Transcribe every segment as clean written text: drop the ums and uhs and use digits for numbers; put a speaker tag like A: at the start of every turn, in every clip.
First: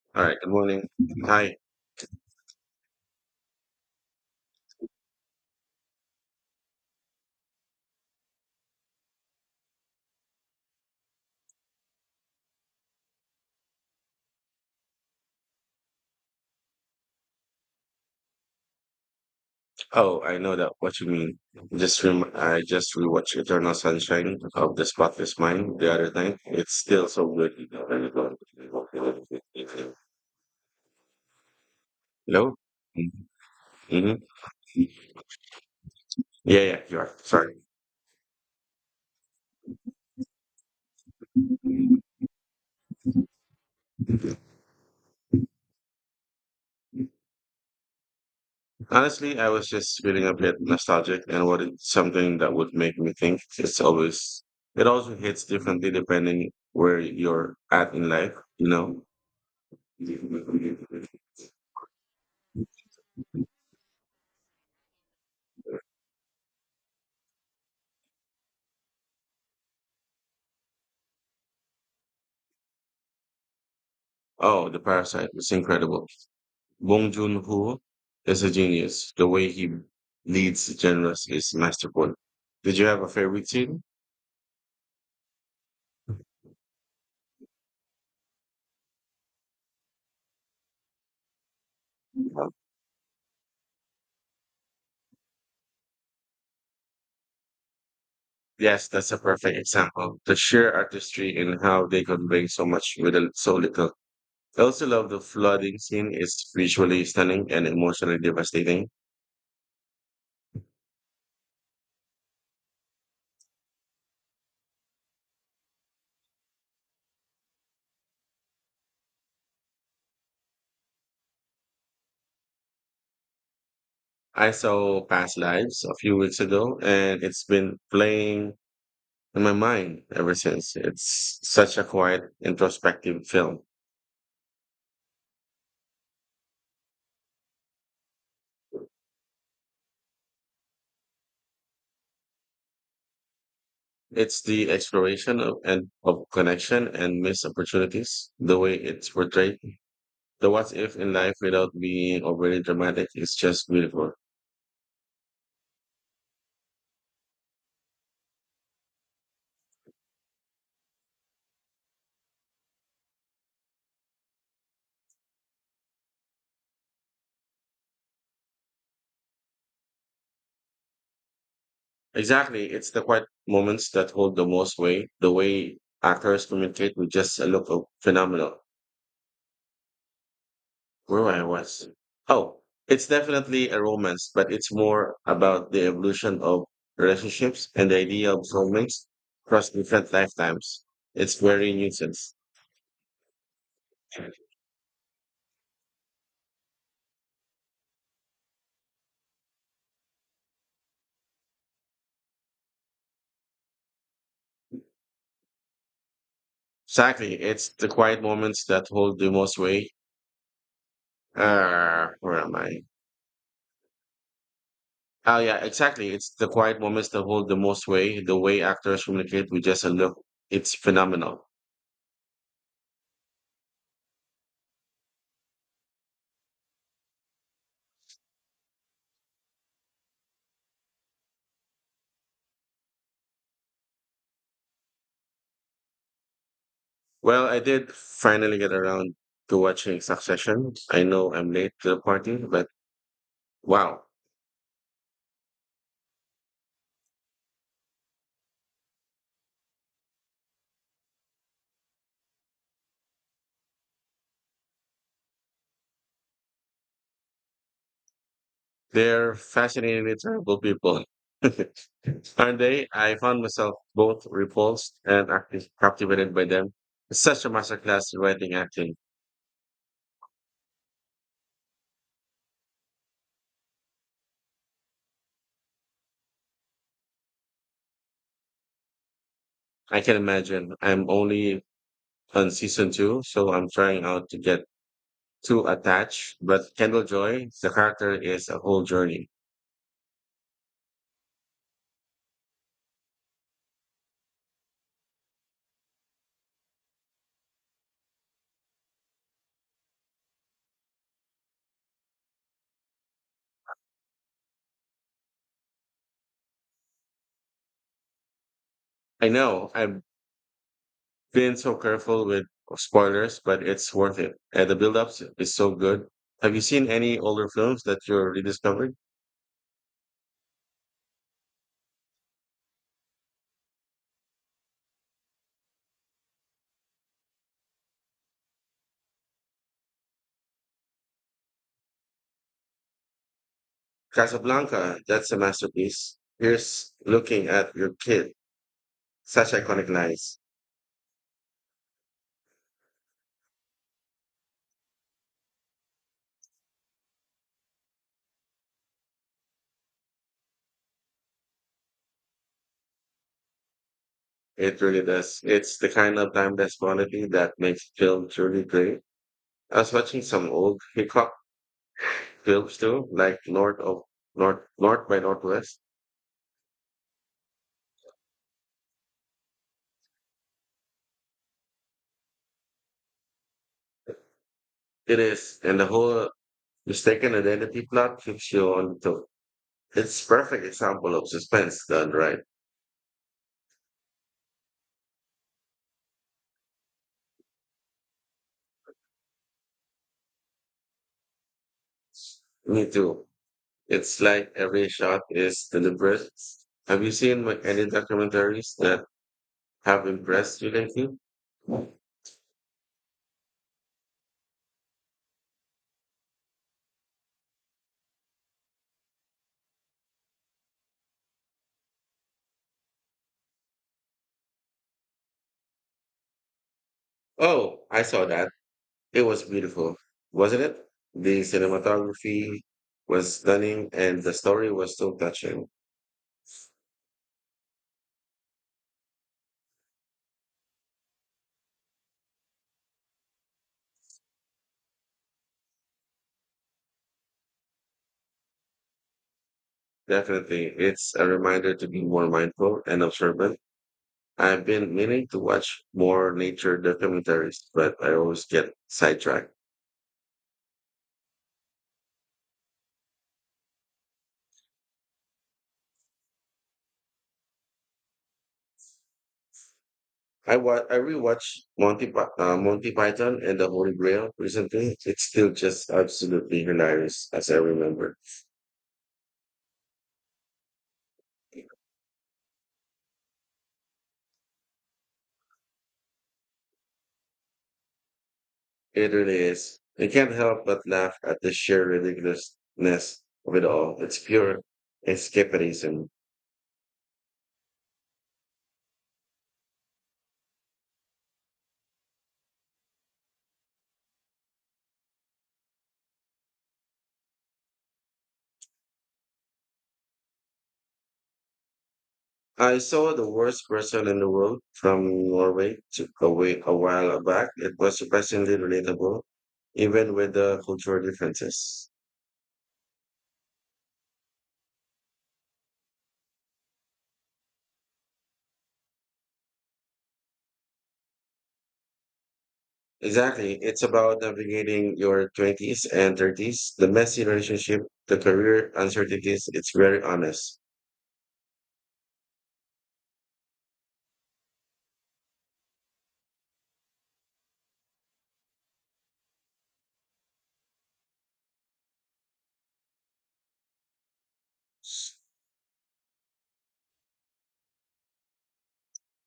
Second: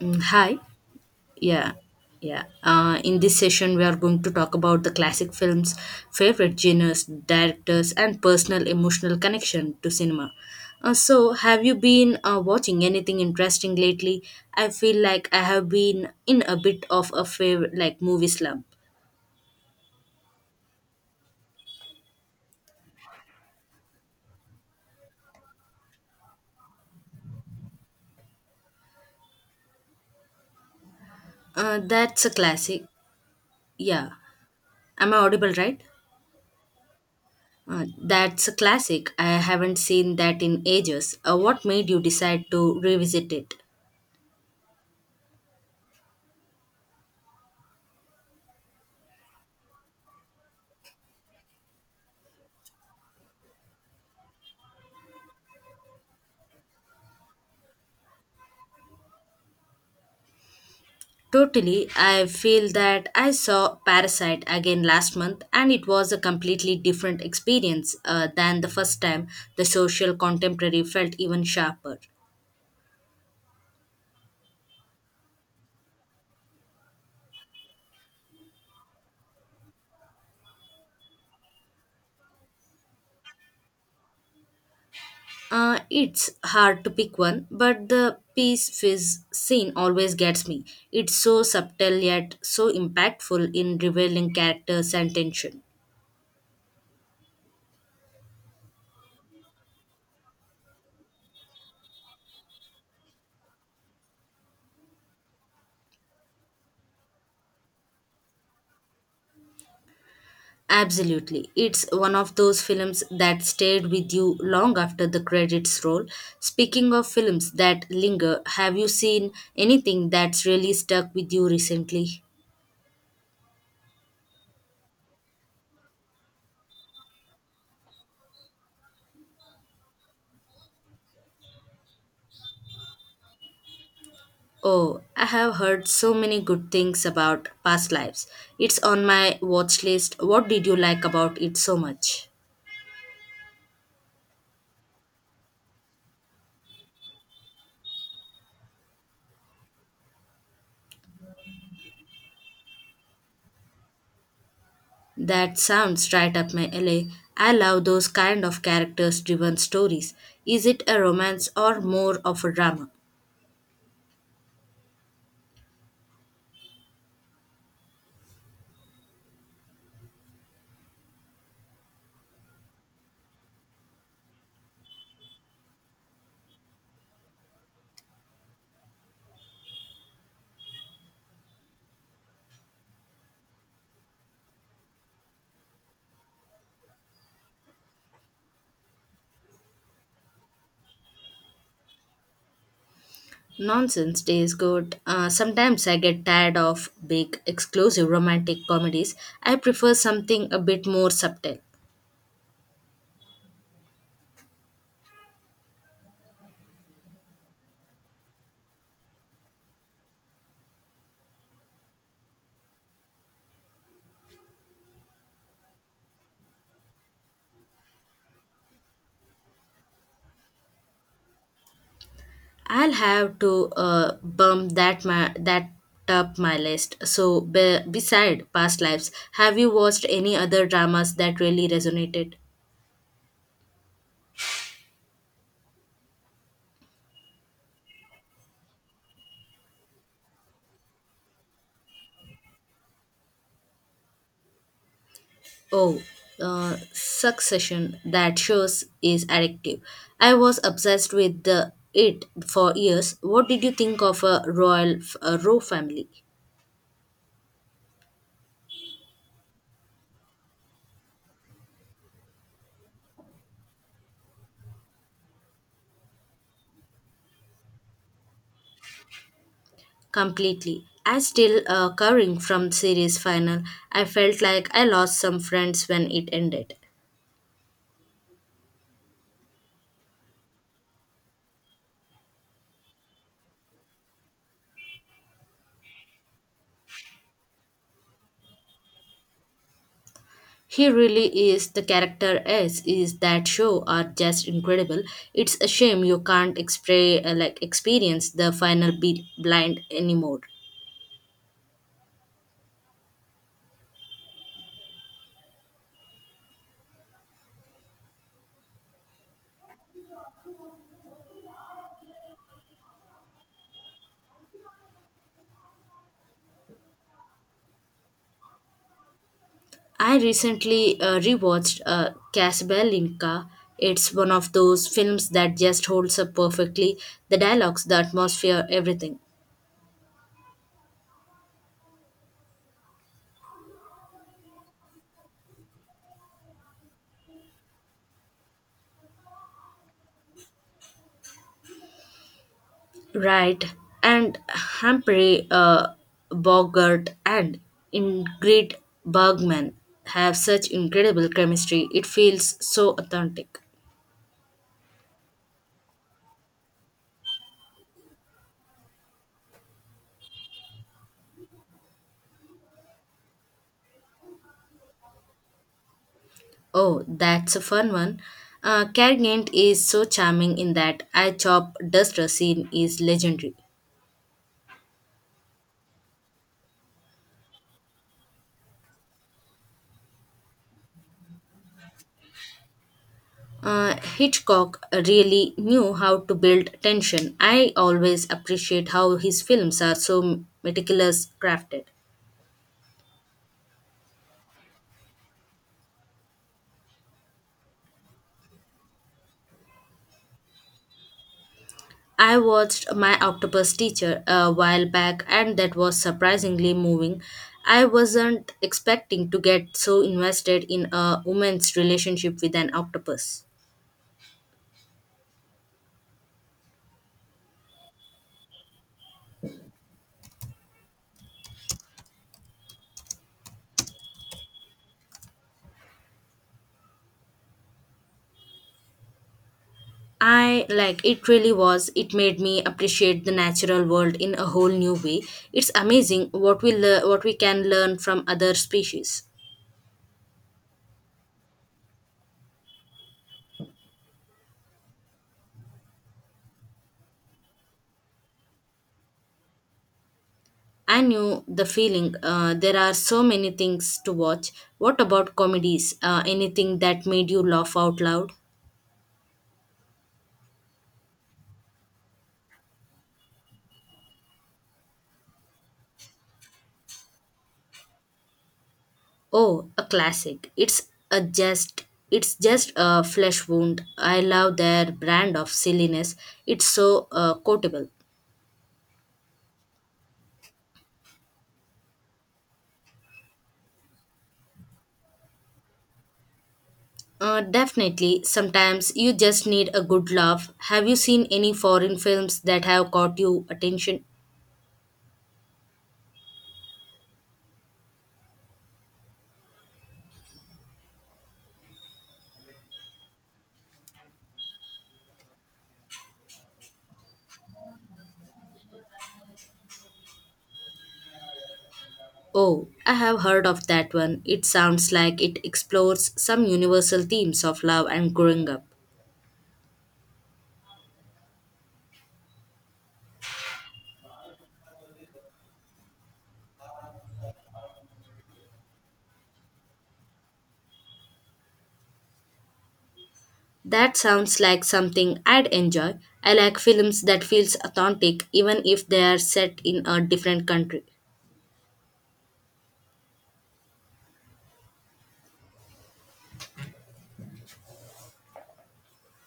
A: Mm,
B: All right, good
A: hi.
B: morning. Hi.
A: Yeah. Yeah. In this session, we are going to talk about the classic films, favorite genres, directors, and personal emotional connection to cinema. So, have you been watching anything interesting lately? I feel like I have been in a bit of a favorite, like movie slump.
B: Oh, I know that what you mean. I just rewatched Eternal Sunshine of the Spotless Mind the other night. It's still so good.
A: That's a
B: Hello?
A: classic. Yeah.
B: Mm-hmm.
A: Am I audible, right?
B: Yeah, yeah, you are. Sorry.
A: That's a classic. I haven't seen that in ages. What made you decide to revisit it?
B: Honestly, I was just feeling a bit nostalgic and wanted something that would make me think. It's always, it also hits differently depending where you're at in life, you know?
A: Totally, I feel that I saw Parasite again last month and it was a completely different experience than the first time. The social contemporary felt even sharper.
B: Oh, The Parasite was incredible. Bong Joon-ho is a genius. The way he leads the genres is masterful. Did you have a favorite scene?
A: It's hard to pick one, but the peace fizz scene always gets me. It's so subtle yet so impactful in revealing characters and tension.
B: Yes, that's a perfect example. The sheer artistry in how they convey so much so little. I also love the flooding scene. It's visually stunning and emotionally devastating.
A: Absolutely. It's one of those films that stayed with you long after the credits roll. Speaking of films that linger, have you seen anything that's really stuck with you recently?
B: I saw Past Lives a few weeks ago, and it's been playing in my mind ever since. It's such a quiet, introspective film.
A: Oh, I have heard so many good things about Past Lives. It's on my watch list. What did you like about it so much?
B: It's the exploration of, and of connection and missed opportunities. The way it's portrayed, the what if in life without being overly dramatic is just beautiful.
A: That sounds right up my alley. I love those kind of characters driven stories. Is it a romance or more of a drama?
B: Exactly, it's the quiet moments that hold the most weight. The way actors communicate with just a look of phenomenal. Where I was. Oh, it's definitely a romance, but it's more about the evolution of relationships and the idea of soulmates across different lifetimes. It's very nuisance.
A: Nonsense Days good. Sometimes I get tired of big, exclusive romantic comedies. I prefer something a bit more subtle.
B: Exactly. It's the quiet moments that hold the most weight. Where am I? Oh, yeah, exactly. It's the quiet moments that hold the most weight. The way actors communicate with just a look, it's phenomenal.
A: I'll have to bump that up my list. So, beside past lives, have you watched any other dramas that really resonated?
B: Well, I did finally get around to watching Succession. I know I'm late to the party, but wow,
A: Oh, Succession, that shows is addictive. I was obsessed with the it for years. What did you think of a royal family?
B: they're fascinatingly terrible people. Aren't they? I found myself both repulsed and captivated by them. It's such a masterclass in writing acting.
A: Completely. I still covering from series final. I felt like I lost some friends when it ended.
B: I can imagine. I'm only on season two, so I'm trying out to get too attached. But Kendall Joy, the character is a whole journey.
A: He really is the character S is that show are just incredible. It's a shame you can't experience the final blind anymore.
B: I know I've been so careful with spoilers, but it's worth it. And the build up is so good. Have you seen any older films that you're rediscovering?
A: I recently rewatched Casablanca. It's one of those films that just holds up perfectly the dialogues, the atmosphere, everything.
B: Casablanca, that's a masterpiece. Here's looking at your kid. Such iconic lines.
A: Right, and Humphrey Bogart and Ingrid Bergman have such incredible chemistry. It feels so authentic.
B: It really does. It's the kind of timeless quality that makes film truly great. I was watching some old Hickok films too, like North by Northwest.
A: Oh, that's a fun one. Cargant is so charming in that I Chop Duster scene is legendary.
B: It is, and the whole mistaken identity plot keeps you on to. It's perfect example of suspense done right.
A: Hitchcock really knew how to build tension. I always appreciate how his films are so meticulous crafted.
B: Me too. It's like every shot is deliberate. Have you seen like, any documentaries that have impressed you lately?
A: I watched My Octopus Teacher a while back and that was surprisingly moving. I wasn't expecting to get so invested in a woman's relationship with an octopus.
B: Oh, I saw that. It was beautiful, wasn't it? The cinematography was stunning, and the story was so touching.
A: I like it really was. It made me appreciate the natural world in a whole new way. It's amazing what we can learn from other species.
B: Definitely, it's a reminder to be more mindful and observant. I've been meaning to watch more nature documentaries, but I always get sidetracked.
A: I knew the feeling. There are so many things to watch. What about comedies? Anything that made you laugh out loud?
B: I rewatched Monty Python and the Holy Grail recently. It's still just absolutely hilarious, as I remember.
A: Oh, a classic. It's just a flesh wound. I love their brand of silliness. It's so quotable.
B: It really is. You can't help but laugh at the sheer ridiculousness of it all. It's pure escapism.
A: Definitely, sometimes you just need a good laugh. Have you seen any foreign films that have caught your attention?
B: I saw The Worst Person in the World from Norway a while back. It was surprisingly relatable, even with the cultural differences.
A: Oh, I have heard of that one. It sounds like it explores some universal themes of love and growing up.
B: Exactly. It's about navigating your 20s and 30s, the messy relationship, the career uncertainties. It's very honest.
A: That sounds like something I'd enjoy. I like films that feels authentic even if they are set in a different country.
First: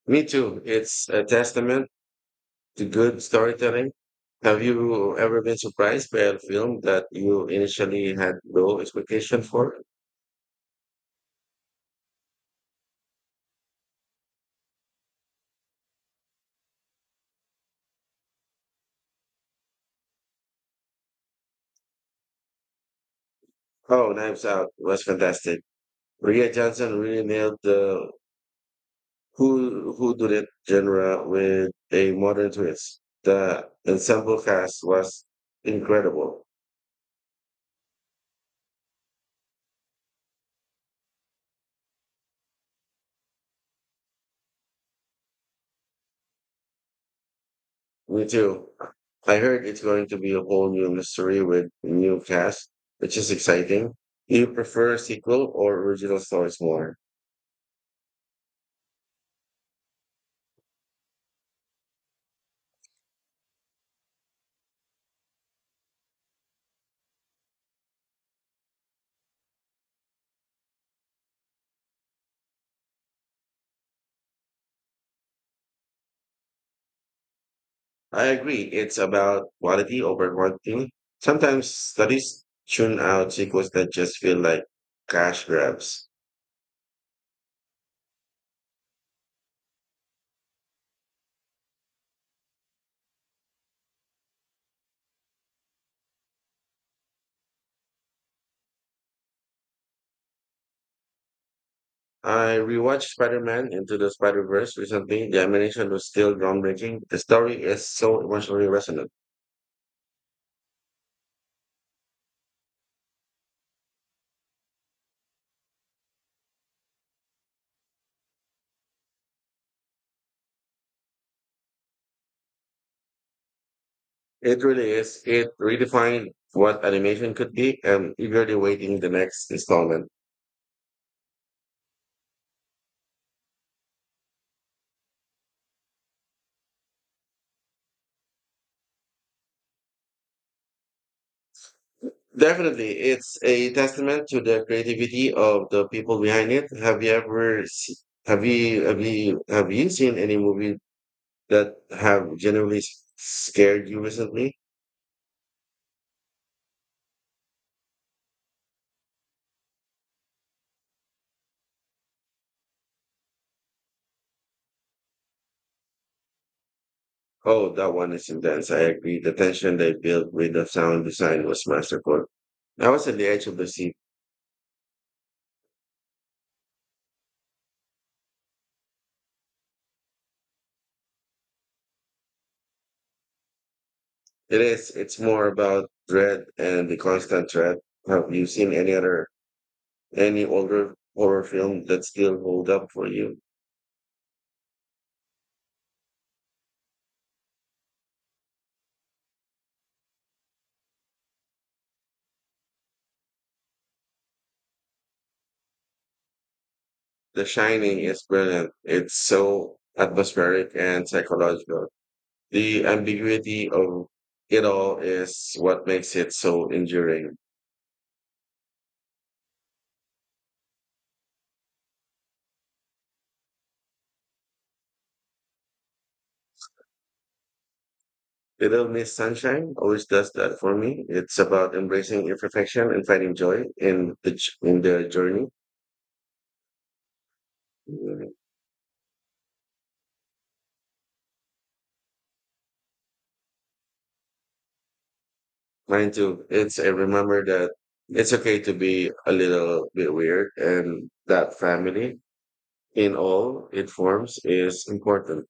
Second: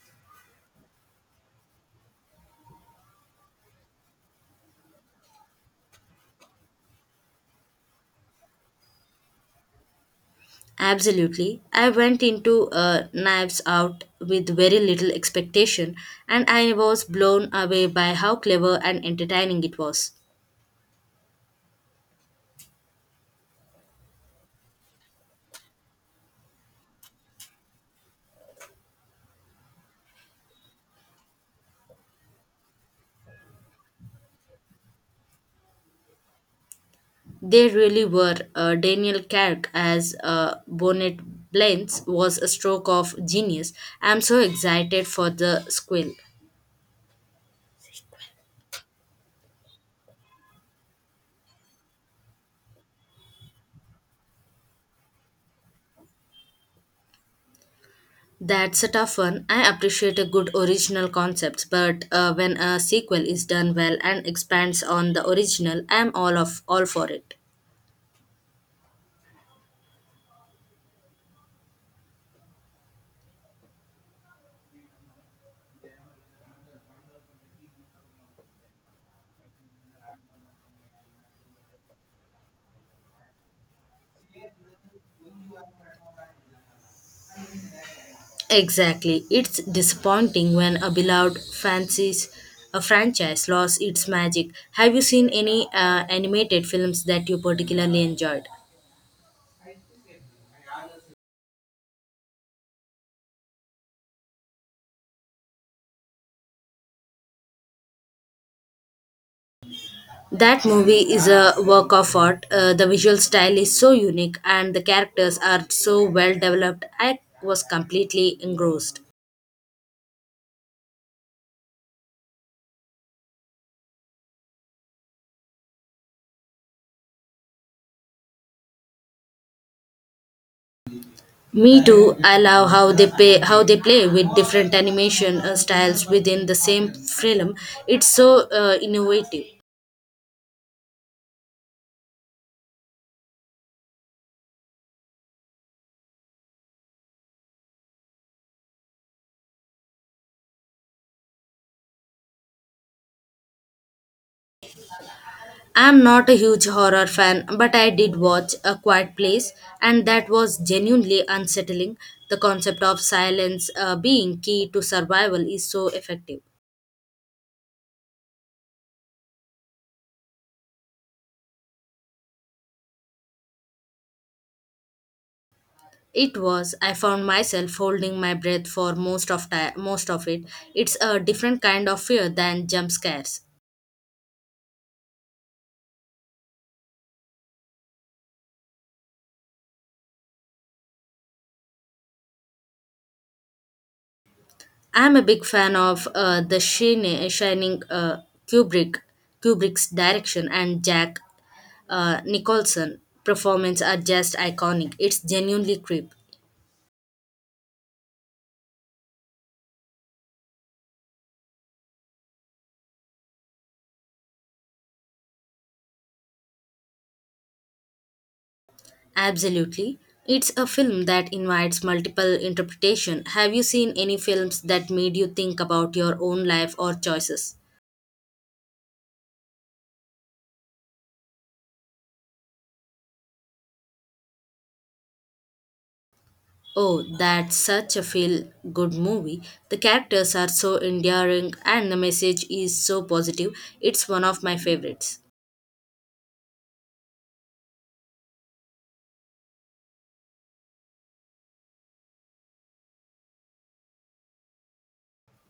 B: Me too. It's a testament to good storytelling. Have you ever been surprised by a film that you initially had low expectation for?
A: Absolutely. I went into Knives Out with very little expectation and I was blown away by how clever and entertaining it was.
B: Oh, Knives Out was fantastic. Ria Johnson really nailed the who did it genre with a modern twist. The ensemble cast was incredible.
A: They really were. Daniel Craig as Bonnet Blends was a stroke of genius. I'm so excited for the squeal.
B: Me too. I heard it's going to be a whole new mystery with new cast, which is exciting. Do you prefer sequel or original stories more?
A: That's a tough one. I appreciate a good original concepts, but when a sequel is done well and expands on the original, I'm all for it.
B: I agree. It's about quality over quantity. Sometimes studies tune out sequels that just feel like cash grabs.
A: Exactly. It's disappointing when a beloved fancies a franchise lost its magic. Have you seen any animated films that you particularly enjoyed?
B: I rewatched Spider-Man Into the Spider-Verse recently. The animation was still groundbreaking. The story is so emotionally resonant.
A: That movie is a work of art. The visual style is so unique and the characters are so well developed. I was completely engrossed.
B: It really is. It redefined what animation could be and eagerly waiting the next installment.
A: Me too. I love how they play with different animation styles within the same film. It's so innovative.
B: Definitely, it's a testament to the creativity of the people behind it. Have you ever se- have you have you have you seen any movie that have genuinely scared you recently?
A: I'm not a huge horror fan, but I did watch A Quiet Place, and that was genuinely unsettling. The concept of silence being key to survival is so effective.
B: Oh, that one is intense. I agree. The tension they built with the sound design was masterful. I was at the edge of the seat.
A: It was. I found myself holding my breath for most of it. It's a different kind of fear than jump scares.
B: It is. It's more about dread and the constant threat. Have you seen any other, any older horror film that still hold up for you?
A: I'm a big fan of Shining Kubrick, Kubrick's direction and Jack Nicholson performance are just iconic. It's genuinely creep.
B: The Shining is brilliant. It's so atmospheric and psychological. The ambiguity of it all is what makes it so enduring.
A: Absolutely. It's a film that invites multiple interpretation. Have you seen any films that made you think about your own life or choices?
B: Little Miss Sunshine always does that for me. It's about embracing imperfection and finding joy in the journey.
A: Oh, that's such a
B: Mm,
A: feel good movie. The characters are so endearing and the message is so positive. It's one of my favorites.
B: mine too. It's a remember that it's okay to be a little bit weird, and that family in all its forms is important.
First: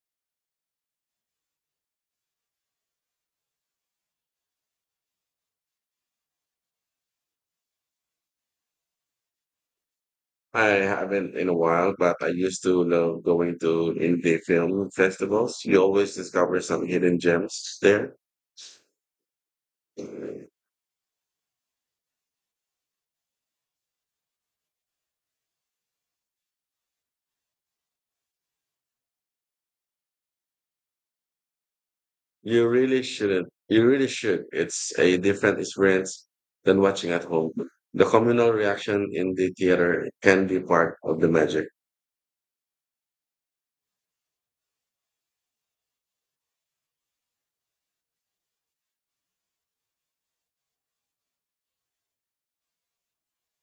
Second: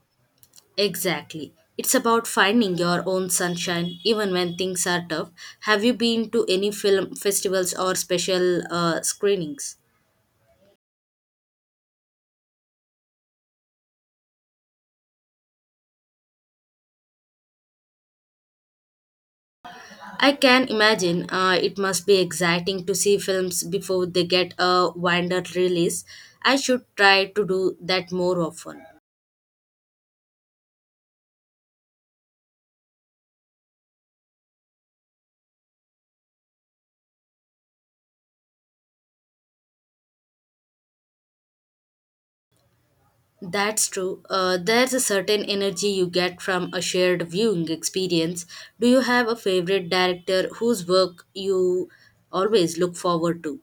A: Exactly. It's about finding your own sunshine even when things are tough. Have you been to any film festivals or special screenings?
B: I haven't in a while, but I used to love going to indie film festivals. You always discover some hidden gems
A: I
B: there.
A: can imagine it must be exciting to see films before they get a wider release. I should try to do that more often.
B: You really shouldn't. You really should. It's a different experience than watching at home. The communal reaction in the theater can be part of the magic.
A: That's true. There's a certain energy you get from a shared viewing experience. Do you have a favorite director whose work you always look forward to?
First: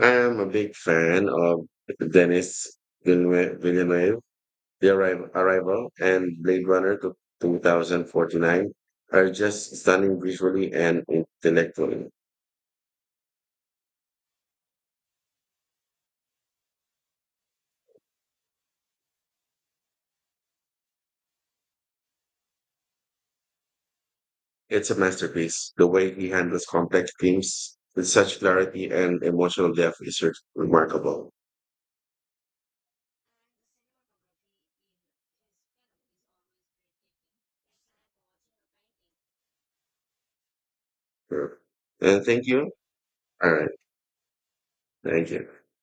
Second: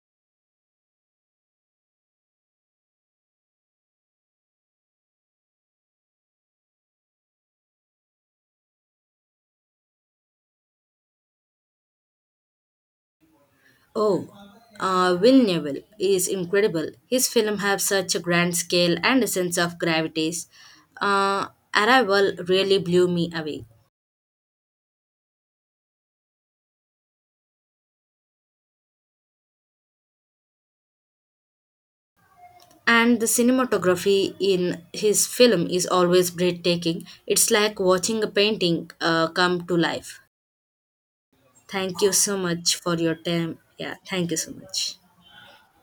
B: I'm a big fan of Denis Villeneuve. Arrival and Blade Runner to 2049 are just stunning visually and intellectually.
A: Oh, Will Neville is incredible. His films have such a grand scale and a sense of gravities. Uh, Arrival really blew me away.
B: It's a masterpiece. The way he handles complex themes with such clarity and emotional depth is remarkable.
A: And the cinematography in his film is always breathtaking. It's like watching a painting come to life.
B: Sure.
A: Thank you so
B: Thank you.
A: much for your
B: All
A: time.
B: right.
A: Yeah, thank you so much.
B: Thank you.